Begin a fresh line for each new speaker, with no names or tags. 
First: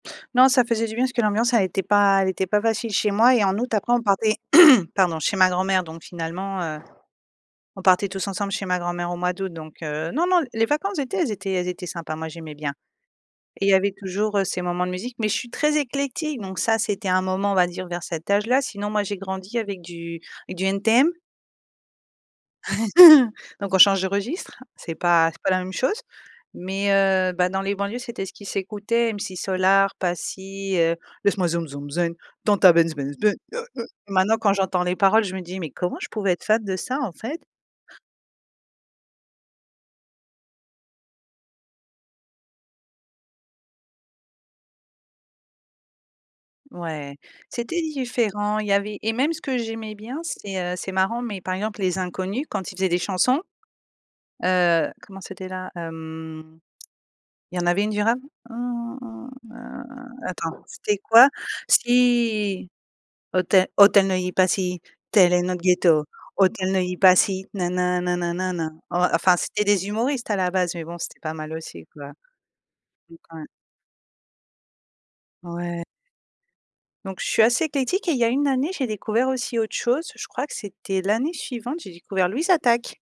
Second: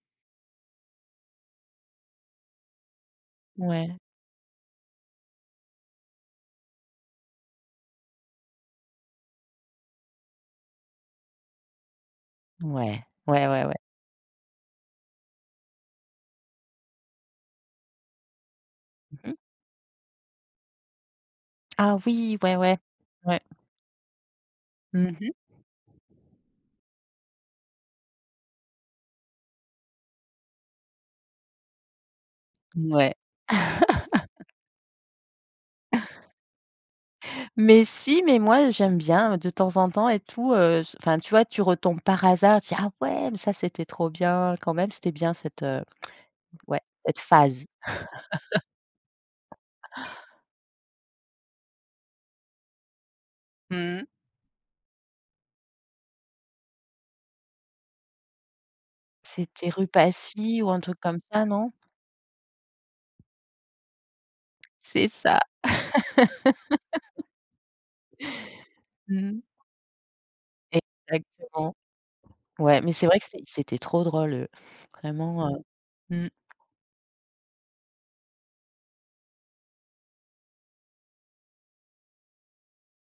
Non, ça faisait du bien parce que l'ambiance elle était pas elle était pas facile chez moi et en août, après,
Ouais.
on partait, pardon, chez ma grand-mère. Donc, finalement, heu, on partait tous ensemble chez ma grand-mère au mois d'août donc, heu, non, non, les vacances d'été, elles étaient elles étaient sympas. Moi, j'aimais bien
Ouais. Ouais, ouais,
et il
ouais.
y avait toujours ces moments de musique. Mais, je suis très éclectique donc, ça, c'était un moment, on va dire, vers cet âge-là. Sinon, moi, j'ai
Mmh mh.
grandi avec du du NTM
Ah oui. Ouais, ouais. Ouais.
donc, on change de registre, c'est
Mmh
pas
mh.
c'est pas la même chose. Mais, heu, bah, dans les banlieues, c'était ce qui s'écoutait, M6 Solar, Passi, heu, Laisse-moi zoum zoum zen, dans ta benz
Ouais.
benz benz, heu, heu. Maintenant, quand j'entends les paroles, je me dis: «Mais comment je pouvais être fan de ça, en fait?»
Mais, si, mais, moi, j'aime bien de temps en temps et tout, heu, enfin, tu vois, tu retombes par hasard, tu dis: «Ah ouais, mais ça, c'était trop bien, quand même». C'était bien cette, heu, ouais,
Ouais,
cette phase.
c'était différent. Il y avait et même ce que j'aimais bien, c'est, heu, c'est marrant, mais, par exemple, Les Inconnus quand ils faisaient des chansons,
Mmh mh.
heu, comment c'était là? Hem, il y en avait une du rap. Hem,
C'était Rue
a
Passy
attends,
ou un
c'était
truc comme
quoi?
ça, non?
Si! «Auteuil Auteuil Neuilly Passy
C'est
tel
ça.
est notre ghetto Auteuil Neuilly Passy nin nin nin nin nin nin. Ouais, enfin,
Mmh.
c'était des humoristes, à la base, mais, bon, c'était pas mal
Exactement.
aussi, quoi.
Ouais, mais c'est
Oui,
vrai que
quand
c'était
même.
c'était trop drôle, eux, vraiment, heu.
Ouais.
Mmh.
Donc, je suis assez éclectique et il y a une année, j'ai découvert aussi autre chose. Je crois que c'était l'année suivante, j'ai découvert Louise Attaque.